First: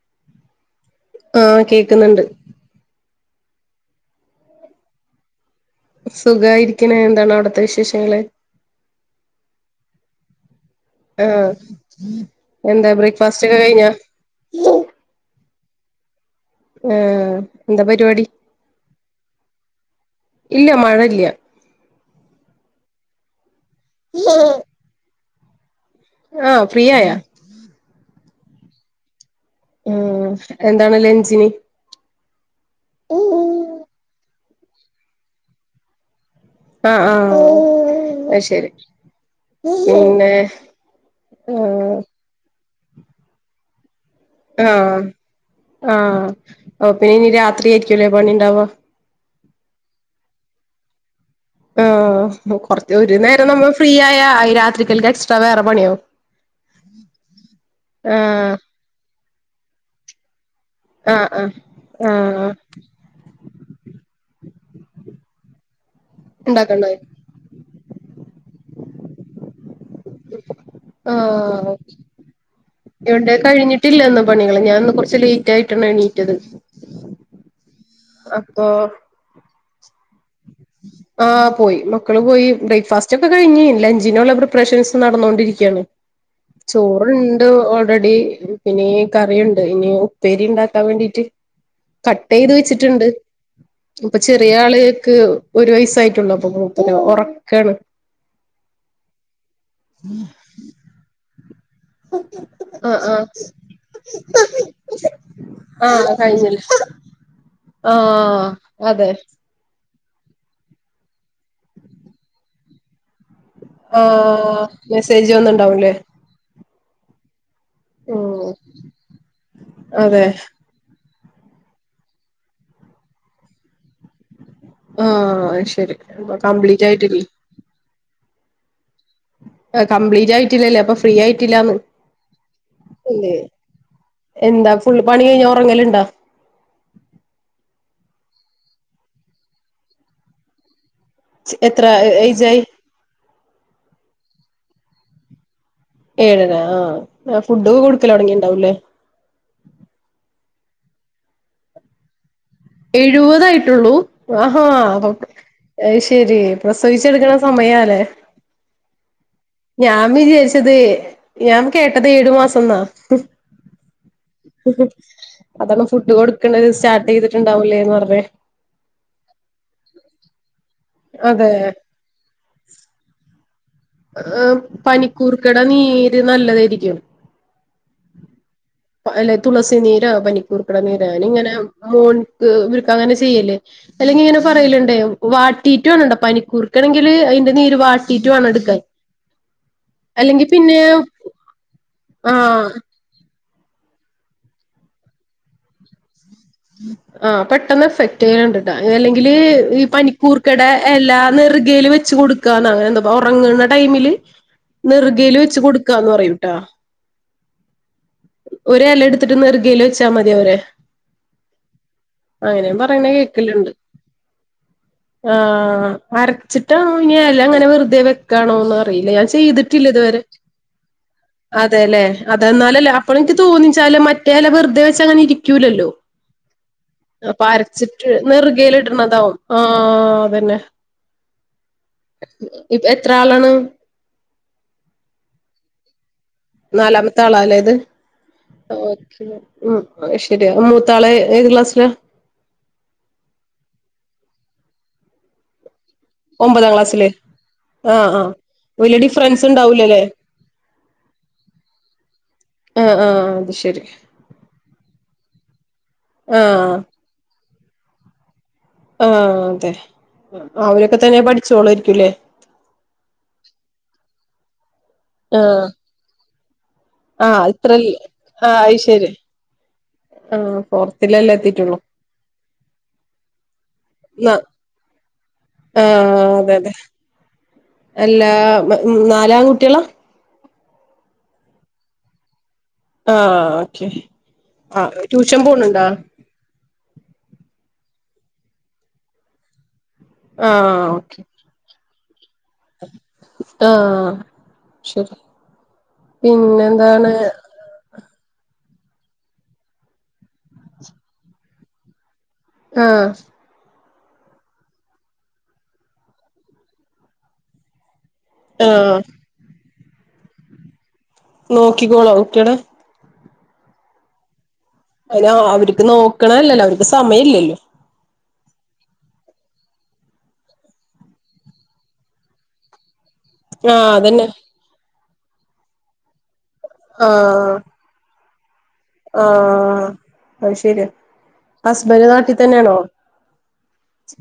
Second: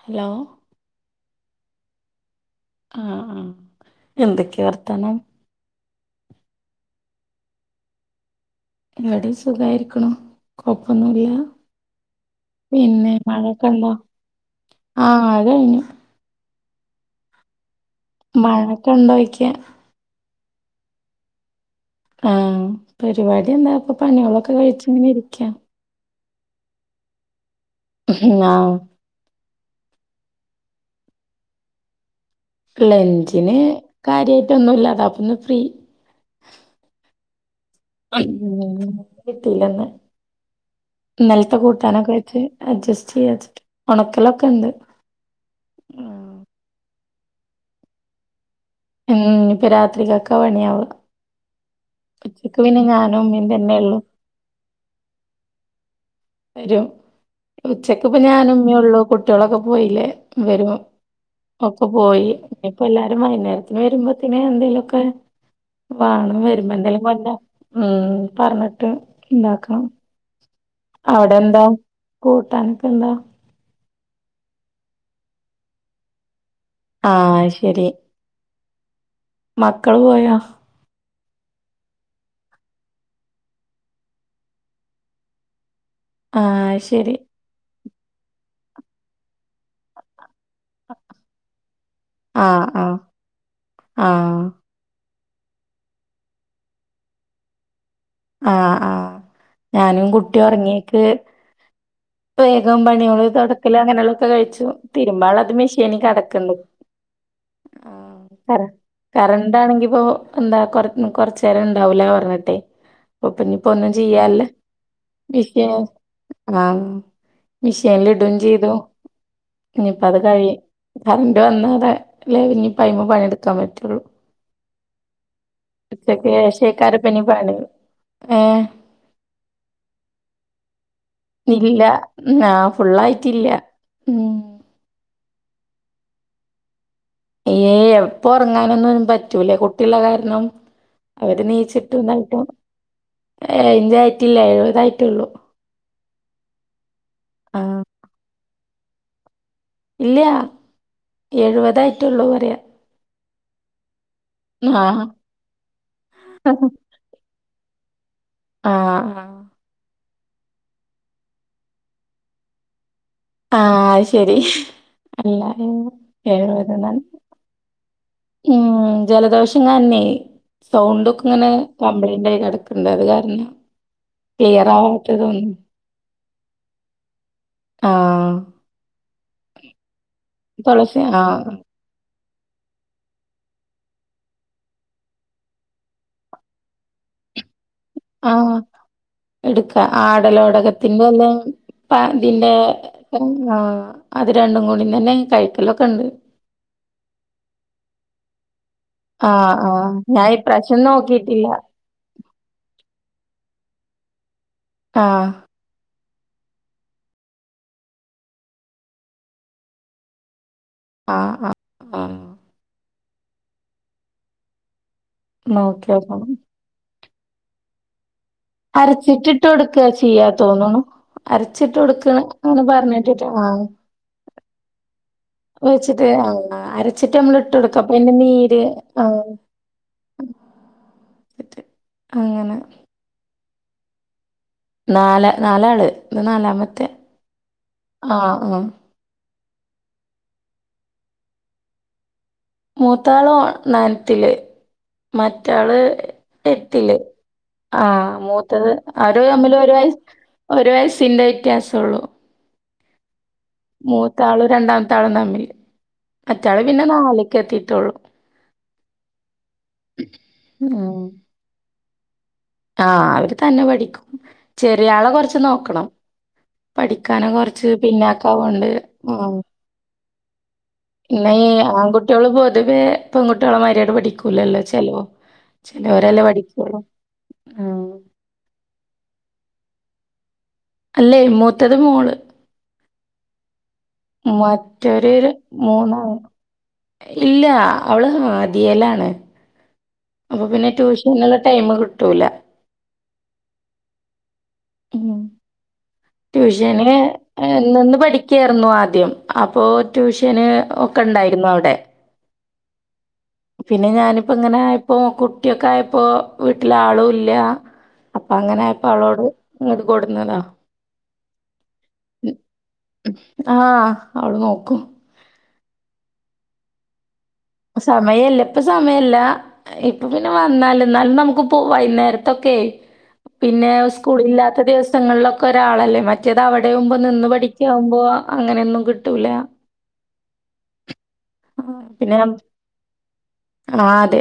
Hello ആഹ് കേക്ക്ന്ന്ണ്ട് ആഹ് ആഹ് എന്തൊക്കെയാ വർത്താനം സുഖായിരിക്ക്ണ് എന്താണ് അവിട്‌ത്തെ വിശേഷങ്ങള് ഇവടിം സുഖായിക്ക്ണു കൊപ്പന്നുല്ല ആഹ് എന്താ പിന്നെ ബ്രേക്ക്ഫാസ്റ്റ് ഒക്കെ കഴിഞ്ഞാ മഴക്കണ്ടോ ആഹ് അതയ്ഞ്ഞു ഏഹ് എന്താ പരിപാടി മഴൊക്കെണ്ടോയ്ക്ക്യാ ഇല്ല മഴ ഇല്ല്യാ ആഹ് പരിപാടി എന്താ ഇപ്പൊ പണിയേളൊക്കെ കഴിച്ചങ്ങനെ ഇരിക്കാ ആഹ് ഫ്രീയായോ ആഹ് ഉം എന്താണ് ലഞ്ചിന് ലഞ്ചിന് കാര്യായിട്ടൊന്നുല്ല അതാപ്പന്ന് ഫ്രീ ആഹ് ആഹ് അത് ശരി മീൻ കിട്ടീല്ലന്ന് പിന്നെ ന്നല്ത്തെ ആഹ് കൂട്ടാനൊക്കെ വെ ച്ച് അഡ്ജെസ്റ്റെയ്യാച്ചിട്ട് ഒണക്കലൊ ആഹ് ആഹ് ഓഹ് പിന്നിനി രാത്രി ആയിരിക്കുല്ലെ പണിണ്ടാവ ഉം ഇപ്പ രാത്രികക്ക പണിയാവ ആഹ് കൊറ്ച്ച് ഒരു ഞാനും ഉമ്മയും നേരം നമ്മ തന്നെ ഫ്രീ ഉള്ളു ആയ രാത്രിക്കൽക്ക് എക്സ്ട്രാ വേറെ പണിയാവും വരും ഉച്ചക്ക്പ്പ ആഹ് ഞാനും മ്മെള്ളൂ കുട്ട്യോളൊക്കെ പോയില്ലേ വരും ആഹ് ആഹ് ഒക്കെ പോയി ആഹ് ഇഞ്പ്പൊ എല്ലാരും വൈന്നേരത്തിന് വരുമ്പോത്ത്ന് എന്തേലൊക്കെ വാങ്ങണം വരുമ്പോ ഉണ്ടാക്കണ്ടായി എന്തേലും കൊൻണ്ട്രാ ഉം പറഞ്ഞിട്ട് ണ്ടാക്കണം ആഹ് കൂട്ടാനൊക്കെ എന്താ യുണ്ട് കഴിഞ്ഞിട്ടില്ല ന്ന് പണികള് ഞാൻന്ന് കുറച്ച് ലേറ്റ് ആയിട്ടാണ് എണീറ്റത് ആഹ് അയ്ശരി അപ്പോ മക്കള് പോയോ ആഹ് പോയി മക്കള് പോയി ബ്രേക്ക്ഫാസ്റ്റ് ഒക്കെ കഴിഞ് ലഞ്ചിനുള്ള പ്രിപ്പറേഷൻസ് നടന്നോണ്ടിരിക്കാണ് ആഹ് ശരി ചോറ്ണ്ട് ഓൾറെഡി പിന്നെ ഈ കറിയുണ്ട് ഇനി ഉപ്പേരി ണ്ടാക് ഉണ്ടാക്കാം വേണ്ടിട്ട് കട്ട് ചെയ്ത് ആഹ് ആഹ് വെച്ചിട്ട്ണ്ട് ഇപ്പ ആഹ് ചെറിയാള് ക്ക് ഒരു വയസ്സായിട്ടുള്ള അപ്പൊ മൂപ്പര്ഒറക്കാണ് ആഹ് ആഹ് ഞാനും കുട്ടിയൊറങ്ങീക്ക് വേഗം ആഹ് ആഹ് പണിയോള് തൊടക്കല് അങ്ങനെയുള്ളൊക്കെ കഴിച്ചു തിരുമ്പാള്ളൊക്കെ മെഷീനി ആഹ് കെടക്ക്ണ്ട് കഴിഞ്ഞില്ലേ ആഹ് അതെ കറണ്ടാണെങ്കി പൊ എന്താ കൊറ് കൊ റ്ചേരണ്ടാവൂല പറ്ഞ്ഞിട്ടെ പ്പ പ്പൊന്നും ചെയ്യാല്ല ആഹ് മെസ്സേജ് മിഷേ വന്നുണ്ടാവുംല്ലേ ആം മിഷേൻലിടും ഉം ചെയ്തു ഇഞ്പ്പത് അതെ കഴിയ് കറണ്ട് വന്നാതെ ലെ ഇഞ്പ്പയ്മെ പണിട്ക്കാം പറ്റുള്ളു ആഹ് അഹ് ശെ ച്ചക്ക് ശേഷയ്ക്കാരപ്പഞ് പണി ഏഹ് ആഹ് കംപ്ലീറ്റ് ആയിട്ടില്ലല്ലേ അപ്പൊ ഫ്രീ ആയിട്ടില്ലാന്ന് ഇല്ല ആഹ് ഫുള്ളായിട്ടില്ല ഉം എന്താ ഫുള്ള് പണി കയ്ഞ്ഞാ ഒറങ്ങല്ണ്ടാ ഏയ് എപ്പൊറ്ങ്ങാനൊന്നും പറ്റൂല കുട്ടിള്ള കാര്ണം അവര് എത്ര നീച്ചിട്ടതായിട്ടും ഏജായി എയ്ഞ്ചായിട്ടില്ല എഴ്പതായിറ്റുള്ളൂ ഏഴര ആഹ് ഫുഡ് ഒക്കെ ആഹ് കൊടുക്കലൊ ട്ങ്ങീണ്ടാവൂല്ലേ ഇല്ല എഴുപതായിട്ടുള്ളൂ പറയാ എഴുപതായിട്ടുള്ളൂ ആഹാ ആഹ് അത് ശരി പ്രസവിച്ചെടുക്കണ സമയാല്ലേ ആഹ് ആഹ് ഞാൻ വിചാരിച്ചത് ഞാൻ കേട്ടത് ഏഴു മാസം എന്നാ ആഹ് ശരി അല്ല അതന്നെ ഫുഡ് കൊടുക്കണ്ടത് എഴുപതെന്നാണ് സ്റ്റാർട്ട് ചെയ്തിട്ടുണ്ടാവലേന്ന് പറഞ്ഞ ഉം ജലദോഷകാരണെ സൗണ്ട് ഒക്കെ ഇങ്ങനെ അതെ കംപ്ലയ്ന്റായി കിടക്ക എന്തായത് കാരണം ക്ലിയർ ആവാത്തത് തോന്നുന്നു പനിക്കൂർക്കട നീര് നല്ലതായിരിക്കും ആഹ് അല്ലെ തുളസി നീര് പനിക്കൂർക്കിട തുളസി നീര ഞാനി ങ്ങനെ ആഹ് മോൻക്ക് ഇവർക്ക് അങ്ങനെ ചെയ്യല് അല്ലെങ്കി ഇങ്ങനെ പറയലുണ്ട് വാട്ടീട്ടു വണണ്ടോ പനിക്കൂർക്കണെങ്കില് അതിന്റെ നീര് വാട്ടീട്ടു വേണം എടുക്കാൻ എടുക്കാ അല്ലെങ്കി പിന്നെ ആടലോടകത്തിന്റെ എല ഇതിറെ ആഹ് ആഹ് അത് രണ്ടും കൂടി തന്നെ കഴിക്കലൊക്കെ ഉണ്ട് ആഹ് പെട്ടെന്ന് എഫക്ട് ചെയ്യലുണ്ട് അല്ലെങ്കിൽ ആഹ് ഈ ആഹ് ഞാൻ പനിക്കൂർക്കട ഇപ്രാവശ്യം എല നോക്കിയിട്ടില്ല നെറുകയിൽ വെച്ച് കൊടു- ക്കാന്നാ ഒർങ്ന്ന ടൈമില് ആഹ് നെർകേല് വെച്ച് കൊടു - ന്ന് പറയുംട്ടാ ഒ രെല എടുത്തിട്ട് നെർഗൽ വെച്ചാ മതി അവരെ ആഹ് ആഹ് അങ്ങനെയും പറയുന്ന കേക്കലുണ്ട് നോക്കി ആഹ് നോക്കണം അര ച്ചിട്ടോ ഇനിയല്ല അങ്ങനെ വെറുതെ വ ണോ അറിയില്ല ഞാൻ അരച്ചിട്ടിട്ട് കൊടുക്കാ ചെയ്തിട്ടില്ല ഇതുവരെ ചെയ്യാ തോന്നുണു. അരച്ചിട്ട് അതെല്ലെ കൊടുക്കാണ് അത അങ്ങനെ എന്നാലല്ലേ അപ്പോൾ പറഞ്ഞേട്ടിട്ട് എനിക്ക് ആഹ് തോന്നിച്ചാല് മറ്റേ എല വെറുതെ വെച്ചാ അങ്ങന ഇരിക്കൂലല്ലോ വെച്ചിട്ട് ആഹ് അരച്ചിട്ട് നമ്മൾ അപ്പൊ ഇട്ട് കൊടുക്ക അപ്പ അരച്ചിട്ട് അയ്ന്റെ നീര് നെറുകേല് ആഹ് ഇടണതാവും ആഹ് അതന്നെ അങ്ങനെ എത്രാളാണ് നാല നാലാള് നാലാ നാലാമത്തെ ആളാ അല്ലേ ഇത് ആഹ് ഉം അഹ് ശേരിയാ. മൂത്താളെ ഏത് ക്ലാസ്സ്ല? മൂത്താളോ നയൻത്തില് മറ്റാള് ഒമ്പതാം എട്ടില് ക്ലാസ്സില്. ആഹ് മൂത്തത്. വലിയ ആരോ ഡിഫറൻസ് തമ്മില് ഒരു വ ഉണ്ടാവൂലല്ലേ ഒരു വയസ്സിന്റെ വ്യത്യാസള്ളു. ആഹ് ആഹ് അത്ശേ മൂത്താളും രണ്ടാമത്താളും തമ്മില്. മറ്റാള് ആഹ് പിന്നെ നാല്ക്കെ ത്തിട്ടൊള്ളൂ. ആഹ് തെ. അവരൊക്കെ ഉം തന്നെ പഠിച്ചോളെയിരിക്കൂല്ലേ. ആഹ് അവര് തന്നെ പഠിക്കും. ചെറിയാളെ കൊറച്ച് ആഹ് നോക്കണം. പഠിക്കാനും ആഹ് കൊറച്ച് ഇത്രല്ല ആഹ് പിന്നാക്കാവ്ണ്ട്. അത് ശരി ഉം ആഹ്. പൊർ ഇന്ന ഈ ആൺകുട്യള് പൊതുവേ പെൺകുട്യളെമായിരി പഠിക്കൂലല്ലോ. ചേലോ ചെലോരെല്ലേ പഠിക്കുള്ളൂ. ഉം എല്ലാ. നാലാ കുട്യളാ. അല്ലേയ് മൂത്തത് മോള്. ആഹ് ഓക്കെ. ആഹ് മറ്റൊര് ട്യൂഷൻ പോണുണ്ടോ മൂന്നാലും ഇല്ല. അവള് ഹാദിയലാണ്. അപ്പൊ പിന്നെ ആഹ് ഓക്കെ ട്യൂഷന്ള്ള ടൈമ് കിട്ടൂല. ആഹ് ശരി ഉം ട്യൂഷന് പിന്നെന്താണ്. നിന്ന് പഠിക്യായിരുന്നു ആദ്യം. അപ്പോ ട്യൂഷന് ഒക്കെ ണ്ടായിരുന്നു അവ്ടെ. ആഹ് പിന്നെ ഞാനിപ്പോ ഇങ്ങനെയപ്പോ കുട്യോക്കെയപ്പോ വീട്ടിലാളുല്ല. അപ്പൊ അങ്ങനെയപ്പോ ആഹ് അവളോട് ഇങ്ങട് കൊടുന്നതാ. നോക്കിക്കോളൊ ഉം കുട്യളെ. ആഹ് അവള് നോക്കും. അലോ അവർക്ക് നോക്കണല്ലല്ലോ അവര്ക്ക് സമയല്ലല്ലോ. സമയല്ല. ഇപ്പ സമയല്ല. ഇപ്പൊ പിന്നെ വന്നാല്. ന്നാലും നമുക്ക് പോ വൈകുന്നേരത്തൊക്കെ പിന്നെ ആഹ് അതന്നെ സ്കൂളില്ലാത്ത ദിവസങ്ങൾലൊക്കെ ഒരാളല്ലേ മ റ്റേത് അവിടെയാവുമ്പോ നിന്ന് ആഹ് പഠിക്കാവുമ്പോ അങ്ങനെയൊന്നും കിട്ടൂല. ആഹ് അഹ് ശരിയാ. ഹസ്ബൻഡ് നാട്ടി തന്നെണോ? ആഹ് തെ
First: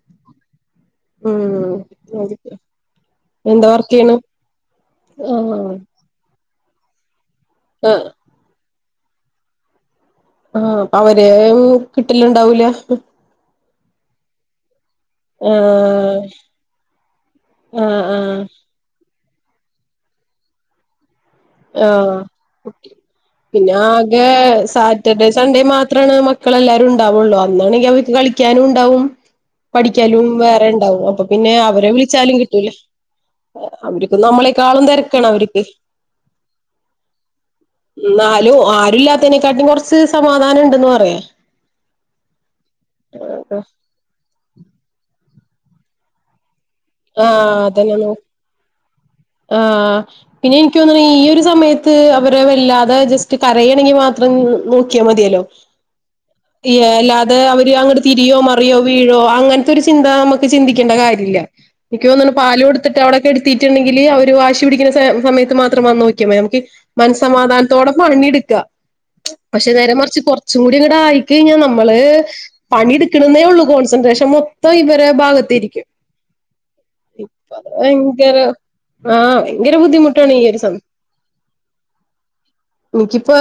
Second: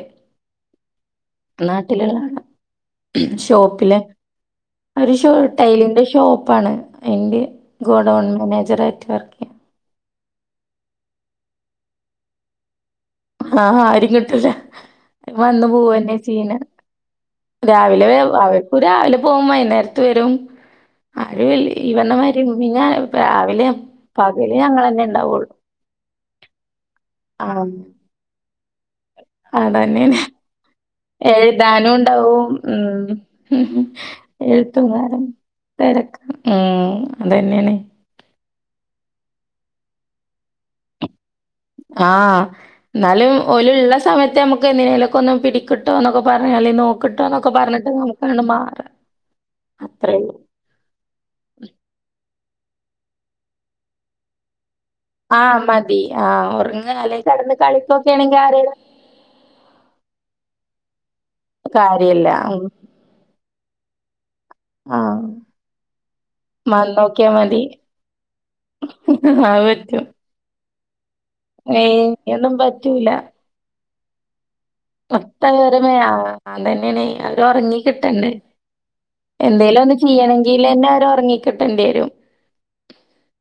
ഉം നാട്ടില്ള്ള ആളാ. എന്താ വർക്ക് ഷോപ്പിലെ ചെയ്യണ് ഒരു ഷോ ആഹ് ടൈലിന്റെ ഷോപ്പാണ്. അയിന്റെ ആഹ് ഗോഡൗൺ മാനേജറായിറ്റ് വർക്ക് ചെയ്യാ. ആഹ് അവരേ കിട്ട്ല്ണ്ടാവൂല. ആഹ് അഹ് ആരിം കിട്ടൂല. വന്ന് ആഹ് പോവന്നെചെയ്യ് നെ. ആഹ് രാവിലെ വേ ആഹ് രാവിലെ പോവും. വൈന്നേരത് വരും. ആരും ഇൽ ഈ പറഞ്ഞ ആഹ് മാതിരി പിന്നെ കുട്ടി. രാവിലെ പിന്നെ ആകെ പകല് ഞങ്ങളന്നെ സാറ്റർഡേ ഇണ്ടാവുള്ളൂ. സൺഡേ മാത്രണ് നമ്മ മക്കളെല്ലാരും ഉണ്ടാവുള്ളൂ. ആഹ് അന്നാണെങ്കിൽഅവക്ക് കളിക്കാനും ണ്ടാവും അതന്നെയാണ്. പഠിക്കാനും വേറെ ണ്ടാവും. അപ്പൊ പിന്നെ അവരെ എഴുതാനും വിളിച്ചാലും ഉണ്ടാവും. കിട്ടൂല. ഉം അവര്ക്ക് നമ്മളെക്കാളും തെരക്കാണ് അവര്ക്ക്. തെരക്ക. ഉം അതന്നെണ്. ന്നാലും ആരുല്ലാത്തനെക്കാട്ടി കൊറച്ച് സമാധാനം ണ്ടന്ന് പറയാ. ആഹ്. ന്നാലും ഒല്ള്ള സമയത്ത് നമുക്ക് എന്തിനേലും. കൊന്ന് പിടിക്ക് ട്ടോ എന്നൊക്കെ പറഞ്ഞാല് നോ കിട്ടോന്നൊക്കെ ആഹ് പറഞ്ഞിട്ട് അതന്നെന്ന് അമുക്കങ്ങട്ട് മാറാൻ ആഹ് അത്രേ ഉള്ളൂ പിന്നെ എനിക്ക് തോന്ന്ണ് ഈ ഒരു സമയത്ത് അവരെ വല്ലാതെ ജസ്റ്റ് കരയേണെങ്കിൽ മാത്രം നോ ക്യാ മതിയല്ലോ ആഹ് മതി. ആഹ് ഈ ഒറങ്ങാ അല്ലെ അല്ലാതെ കെടന്ന് അവര് അങ്ങട്ട് കളിക്കൊക്കേണെങ്കി തിരിയോ മറിയോ ആരേലും വീഴോ അങ്ങൻത്തെ ഒരു ചിന്ത അമ്മക്ക് ചിന്തിക്കേണ്ട കാര്യല്ല കാര്യല്ല. എനിക്കോന്ന്ണ് പാല് ഉം കൊടു ത്തിട്ട് അവിടെ കെട്ത്തീ ട്ടുണ്ടെങ്കില് അവര് വാശി പിടിക്കുന്ന സേ ആഹ്. സമയത്ത് മാത്രം വന്നോക്കിയാമതി നമ്മക്ക് ഈ വന്നോക്കിയാ മതി. മനസ്സമാധാനത്തോടെ പണിടുക്കാം അത് പക്ഷെ പറ്റും. നേരെമറിച്ച് കൊച്ചുംകൂടിങ്ങട്ട് ആയിക്ക ഴിഞ്ഞാൽ നമ്മള് ഏയ് ഇനിയൊന്നും പറ്റൂല. പണിയെടുക്കണുന്നേള്ളൂ കോൺസെൻട്രേഷൻമൊ ത്തം ഇവരെ ഒട്ടേറെ ഭാഗത്തിരിക്കും. ആഹ് അതന്നേണെ അവര് ഒറങ്ങി കിട്ടണ്ടേ ഭയങ്കര ആഹ് ഭയങ്കര എന്തേലും ഒന്ന് ബുദ്ധിമുട്ടാണ് ഈ ഒരു സമയം ചെയ്യണെങ്കിൽന്നെ ഓരൊറങ്ങിക്കിട്ടേണ്ടിവരും ഇൻക്കിപ്പാ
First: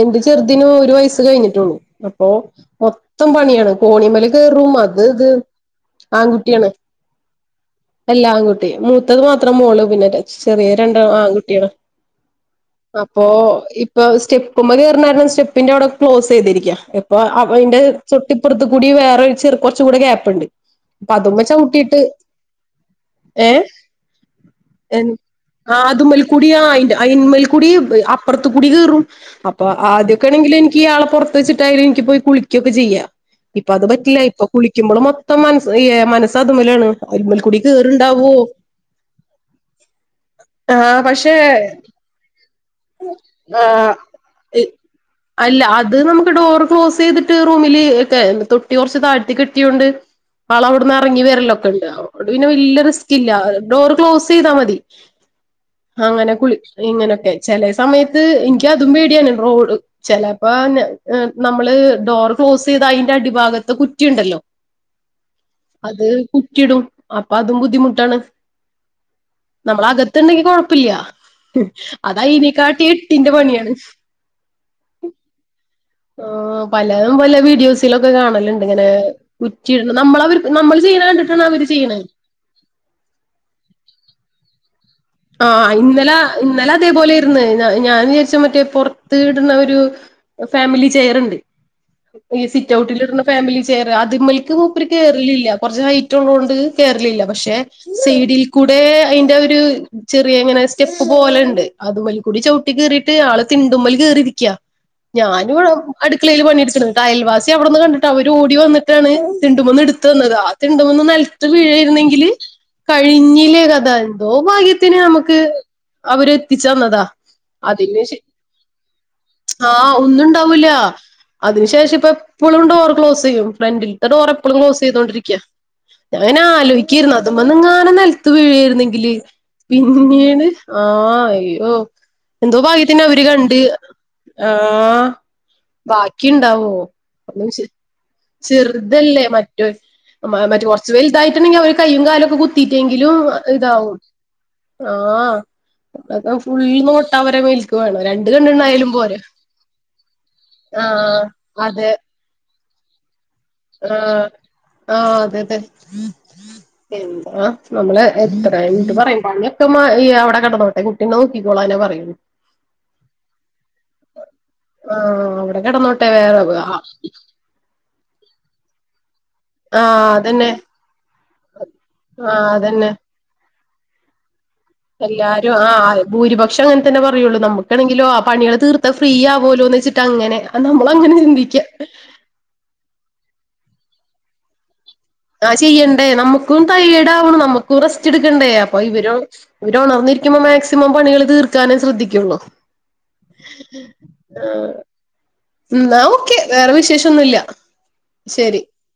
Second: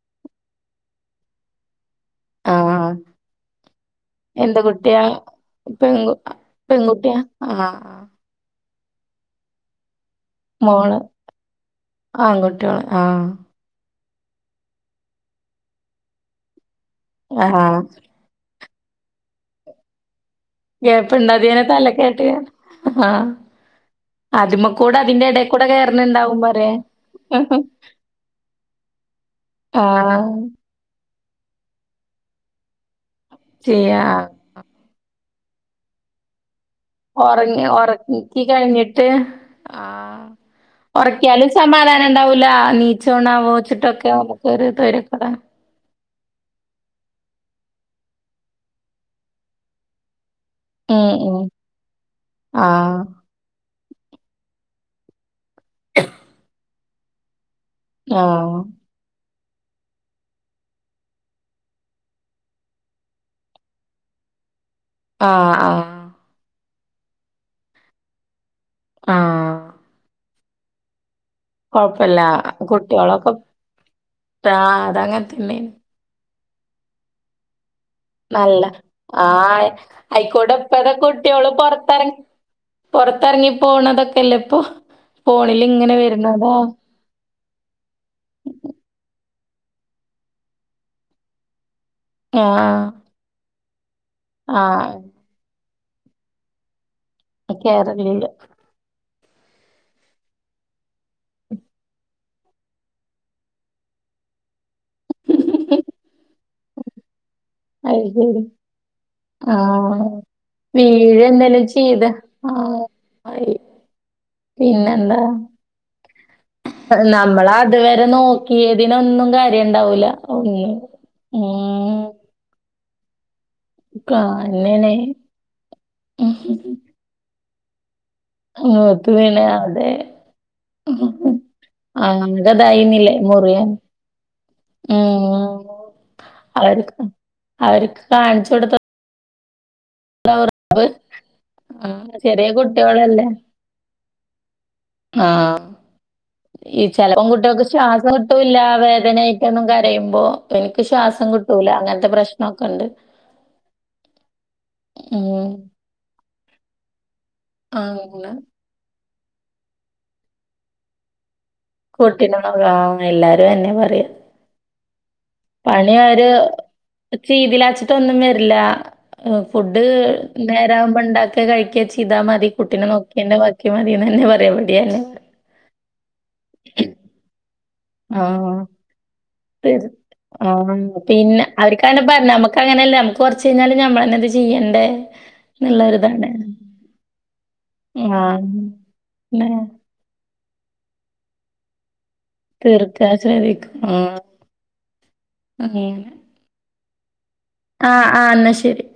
എന്റെ ചെറുതിനു ഒരു വയസ്സ് കഴിഞ്ഞിട്ടൂള്ളൂ അപ്പോ ആഹ്. മൊത്തം പണിയാണ് കോണിമ്മേല് എന്ത് കേറും അത് കുട്ടിയാ? ഇത് പെങ്കു ആൺകുട്ടിയാണ് പെൺകുട്ടിയാ ആഹ് ആഹ് അല്ലാൺകുട്ടി മൂത്തത് മാത്രം മോള് പിന്നെ ചെറിയ മോളോ? രണ്ട് ആൺകുട്ടിയാണ് ആൺകുട്ടികള് അപ്പൊ ആഹ് ഇപ്പ സ്റ്റെപ്പുമ്മേ കേർണാരണം സ്റ്റെപ്പിന്റെ അവിടെ ക്ലോസെയ്തിരിക്ക ഇപ്പൊഅവന്റെ ആഹ് ചൊട്ടിപ്പറത്ത് കൂടി വേറൊരു ചെർ കൊറച്ച് കൂട ഗ്യാപ്പ്ണ്ട്. ഗ്യപ്ണ്ടതിലേ തല കേറ്റിയേ ആഹ് അതിമ്മക്കൂടെ എൻ അതിന്റെ എടേക്കൂടെ അത് കേറണുണ്ടാവും മേൽക്കൂടി പറയാ ആഹ് അയിന്മേൽക്കൂടി അപ്പറത്തു കൂടി കേറും അപ്പൊ ആഹ് ആദ്യക്കേണെങ്കില് എനി ക്കി ആളെ പൊറത്ത് വെച്ചിട്ടായാലും എനിക്ക് പോയി കുളികൊക്കെ ചെയ്യാം ഇപ്പൊ അത് ചെയ്യാ പറ്റില്ല ഇപ്പൊ കുളിക്കുമ്പൊള് മൊത്തം മന ഏഹ് മനസതുമേലാണ്. ഒറങ്ങി ഒറക്കി കഴിഞ്ഞിട്ട് ആഹ് ആ പക്ഷേ ഒറക്കിയാലും സമാധാനംണ്ടാവൂല നീച്ചോണ്ണാവോ ആ ചിട്ടുക്കെ അമുക്ക് ഒരുതൊര അല്ല അത് നമുക്ക് ഡോറ് ക്ലോസൈയ്തിട്ട് റൂമില് തൊട്ടി കൊ റച്ച് താഴ്ത്തി കെട്ടിയോണ്ട് ഉം ആളവ്ടന്നെറങ്ങി ഉം വരലൊക്കെ ഉണ്ട് അവ്ടെ പിന്നെ വല്യ ആഹ് റിസ് ക്കില്ല ഡോറ് ക്ലോസെയ്താ മതി അങ്ങനെ കുളി ഇങ്ങനൊക്കെ ചെലേ സമയത്ത് ആഹ് എനിക്ക് അതും പേടിയാണ് റോഡ് ചെലപ്പോ നമ്മള് ഡോർ ക്ലോസ് ചെയ്ത അയിന്റെ അടിഭാഗത്ത് കുറ്റിയുണ്ടല്ലൊ ആഹ് ആഹ് അത് കുറ്റിയിടും അപ്പൊ അതും ബുദ്ധിമുട്ടാണ് ആഹ് നമ്മളകത്തുണ്ടെങ്കി കൊഴ പ്പില്യാ അത കൊഴപ്പല്ല അതിനെക്കാട്ടി എട്ടിന്റെ കുട്ടികളൊക്കെ പണിയാണ്. ആഹ് അതങ്ങനെ തന്നേണ് ഓഹ് പലതും പല വീഡിയോസ് ലൊക്കെ നല്ല കാണലുണ്ട്. ഇങ്ങനെ ആഹ് കുറ്റി ഇടുന്ന നമ്മള് അവർ അയിക്കൂടെ നമ്മള് ഇപ്പത്തെ ചെയ്യണ കണ്ടിട്ടാണ് കുട്ട്യോള് അവര് ചെയ്യണെ പൊറത്തെറ പൊറത്തെറങ്ങി പോണതൊക്കെ ല്ലേ ഇപ്പൊ ആഹ് ഫോണിലിങ്ങനെ ഇന്നല വരുന്നതാ ഇന്നല അതേപോലേ ര്ന്ന് ഞാൻ വിചാരിച്ച് മറ്റേ പൊ റത്ത് ഇടുന്ന ഒരു ഫാമിലി ചെയറു ണ്ട്. ഈ സിറ്റ് ആഹ് ഔട്ടിൽ ഇടുന്ന ഫാമിലി ചെയറ് അത് മ്മേൽക്ക് മൂപ്പര് ആഹ് കേറലില്ല. കൊറച്ച് ഹൈറ്റ് ഉള്ളോണ്ട് കേറ ലില്ല പക്ഷെ കേറലില്ല. സീഡിൽ കൂടേ അയിന്റ ഒരു ചെറിയ ഇങ്ങനെ സ്റ്റെപ്പ് പോലെ ഉണ്ട് അത് മ്മേൽ കൂടി ചവിട്ടി കേറീട്ട് ആള് തിണ്ടുമ്മല് കേറിരിക്ക്യാ ഞാനും അടുക്കളയില് പണിയെടുക്ക്ണ്. അയൽവാസി അവിടെന്ന് അത് കണ്ടിട്ട് അവര് ശരി ഓടി വന്നിട്ടാണ് തിണ്ടുമന്ന് ആഹ് എടുത്ത് തന്നത് ആ തിണ്ടുമ്മന്ന് നിലത്ത് വീഴെന്തേലും ചെയ്ത വീഴായിരുന്നെങ്കില് ആഹ് കഴിഞ്ഞില്ലേ കഥ എന്തോ ഭാഗ്യത്തിന് എന്താ നമുക്ക് അവര് എത്തിച്ചന്നതാ അതിന് നമ്മളതുവരെ ശേ നോക്കിയതിനൊന്നും കാര്യം ഇണ്ടാവൂലാ ഉം ഉം അതിന് ശേഷം ഇപ്പം ഇപ്പളും ഡോറ് ക്ലോസ് ചെയ്യും ഫ്രണ്ടിൽത്തെ ഡോറ് എപ്പളും കാന്നേണ് ക്ലോസ്സെയ്തോണ്ടിരിക്കാ ഞാനാലോയ്ക്കാ ക്കിരുന്നു അതുമെങ്ങാനും നെലത്ത് മൂത്ത് വീണിരുന്നെങ്കില് വീണ് അതെ പിന്നീട് ആഹ് അയ്യോ എന്തോ ഭാഗ്യത്തിന് ആകതായിന്നില്ലേ അവര് കണ്ട് മുറിയാൻ ആഹ് ഉം. ബാക്കിയിണ്ടാവോ അവർക്ക് [unintelligible] അവർക്ക് കാണിച്ചു ചെറ് കൊടുത്തതാ തല്ലേ മറ്റോൻ മ മറ്റ് ഉറപ്പ്. കൊറച്ച് വെൽതായിറ്റ്ണ്ടെങ്കിലും അവര് കയ്യും ആഹ്. കാലൊക്കെ ചെറിയ കുത്തിയിറ്റെങ്കിലും കുട്ടികളല്ലേ? ഇതാവും. ആഹ് അതൊക്കെ ഫുൾ ഈ നോട്ട ചെലപ്പോ അവരെ കുട്ട്യേൾക്ക് മേൽക്ക് വേണം ശ്വാസം രണ്ട് കിട്ടൂല്ലാ കണ്ണ്ണ്ടായാലും പോരാ വേദന ആയിറ്റൊന്നും കരയുമ്പോ എനിക്ക് ആഹ് ശ്വാസം കിട്ടൂലാ അതെ അങ്ങൻത്തെ പ്രശ്നോക്കെണ്ട് ആഹ് ആഹ് അതെ ഉം. അതെ എന്താ നമ്മള് അങ്ങനെ എത്രയാ [unintelligible] പണിയെത്തുമ്പോ ഈ അവിടെ കെടന്നോട്ടെ കുട്ട് ട്ടി നോക്കിക്കോളനാ പറഞ്ഞ് [unintelligible] ആഹ് എല്ലാരും അതന്നെയാ പറയാ. ആഹ് അവിടെ കെടന്നോട്ടേ വേറെ ആഹ് ചെയിതില്ലാച്ചിട്ടൊന്നും വെരില്ലാ. ഫുഡ് ആഹ് അതന്നെ നേരാകുമ്പോ ഇണ്ടാക്കാ കഴിക്കാ ചെയ്താ മതി ആഹ് കുട്ടിനെ അതന്നെ നോക്കി പിന്നെ ബാക്കി മതീന്നെയാ പറയാ [unintelligible] എല്ലാരും ആഹ് ആ ഭൂരിപക്ഷം അങ്ങനെ തന്നെ പറയുള്ളൂ നമ്മക്ക് ണെങ്കിലോ ആ പണികള് ആഹ്. തീർത്താ ഫ്രീ ആവലോന്ന് വെച്ചിട്ട് അങ്ങനെ നമ്മളങ്ങനെ ചിന്തിക്കാ. പറഞ്ഞാ നമ്മക്ക് അങ്ങനെയല്ലാ നമ്മക്ക് കൊറച്ച് കഴിഞ്ഞാല് നമ്മളെന്നെ ഇത് ചെയ്യണ്ടേ. ആഹ് ചെയ്യണ്ടേ എന്നുള്ളൊരിതാണ്. നമ്മുക്കും ടയേർഡ് ആവുണ് നമ്മുക്കും റസ്റ്റ് ആ എടുക്കണ്ടേ അപ്പൊ ഇവര് ന്നെ ഇവര് ഒണർന്നിരി ക്കുമ്പോ മാക്സിമം പണികള് തീർക്കാനേ ശ്രദ്ധിക്കുള്ളൂ. തീർക്കാ വിചാരിക്കും ഉം എന്നാ അങ്ങനെ ഓക്കെ വേറെ വിശേഷൊന്നുല്ല ആഹ് ആഹ് ഇന്നാ ശരി.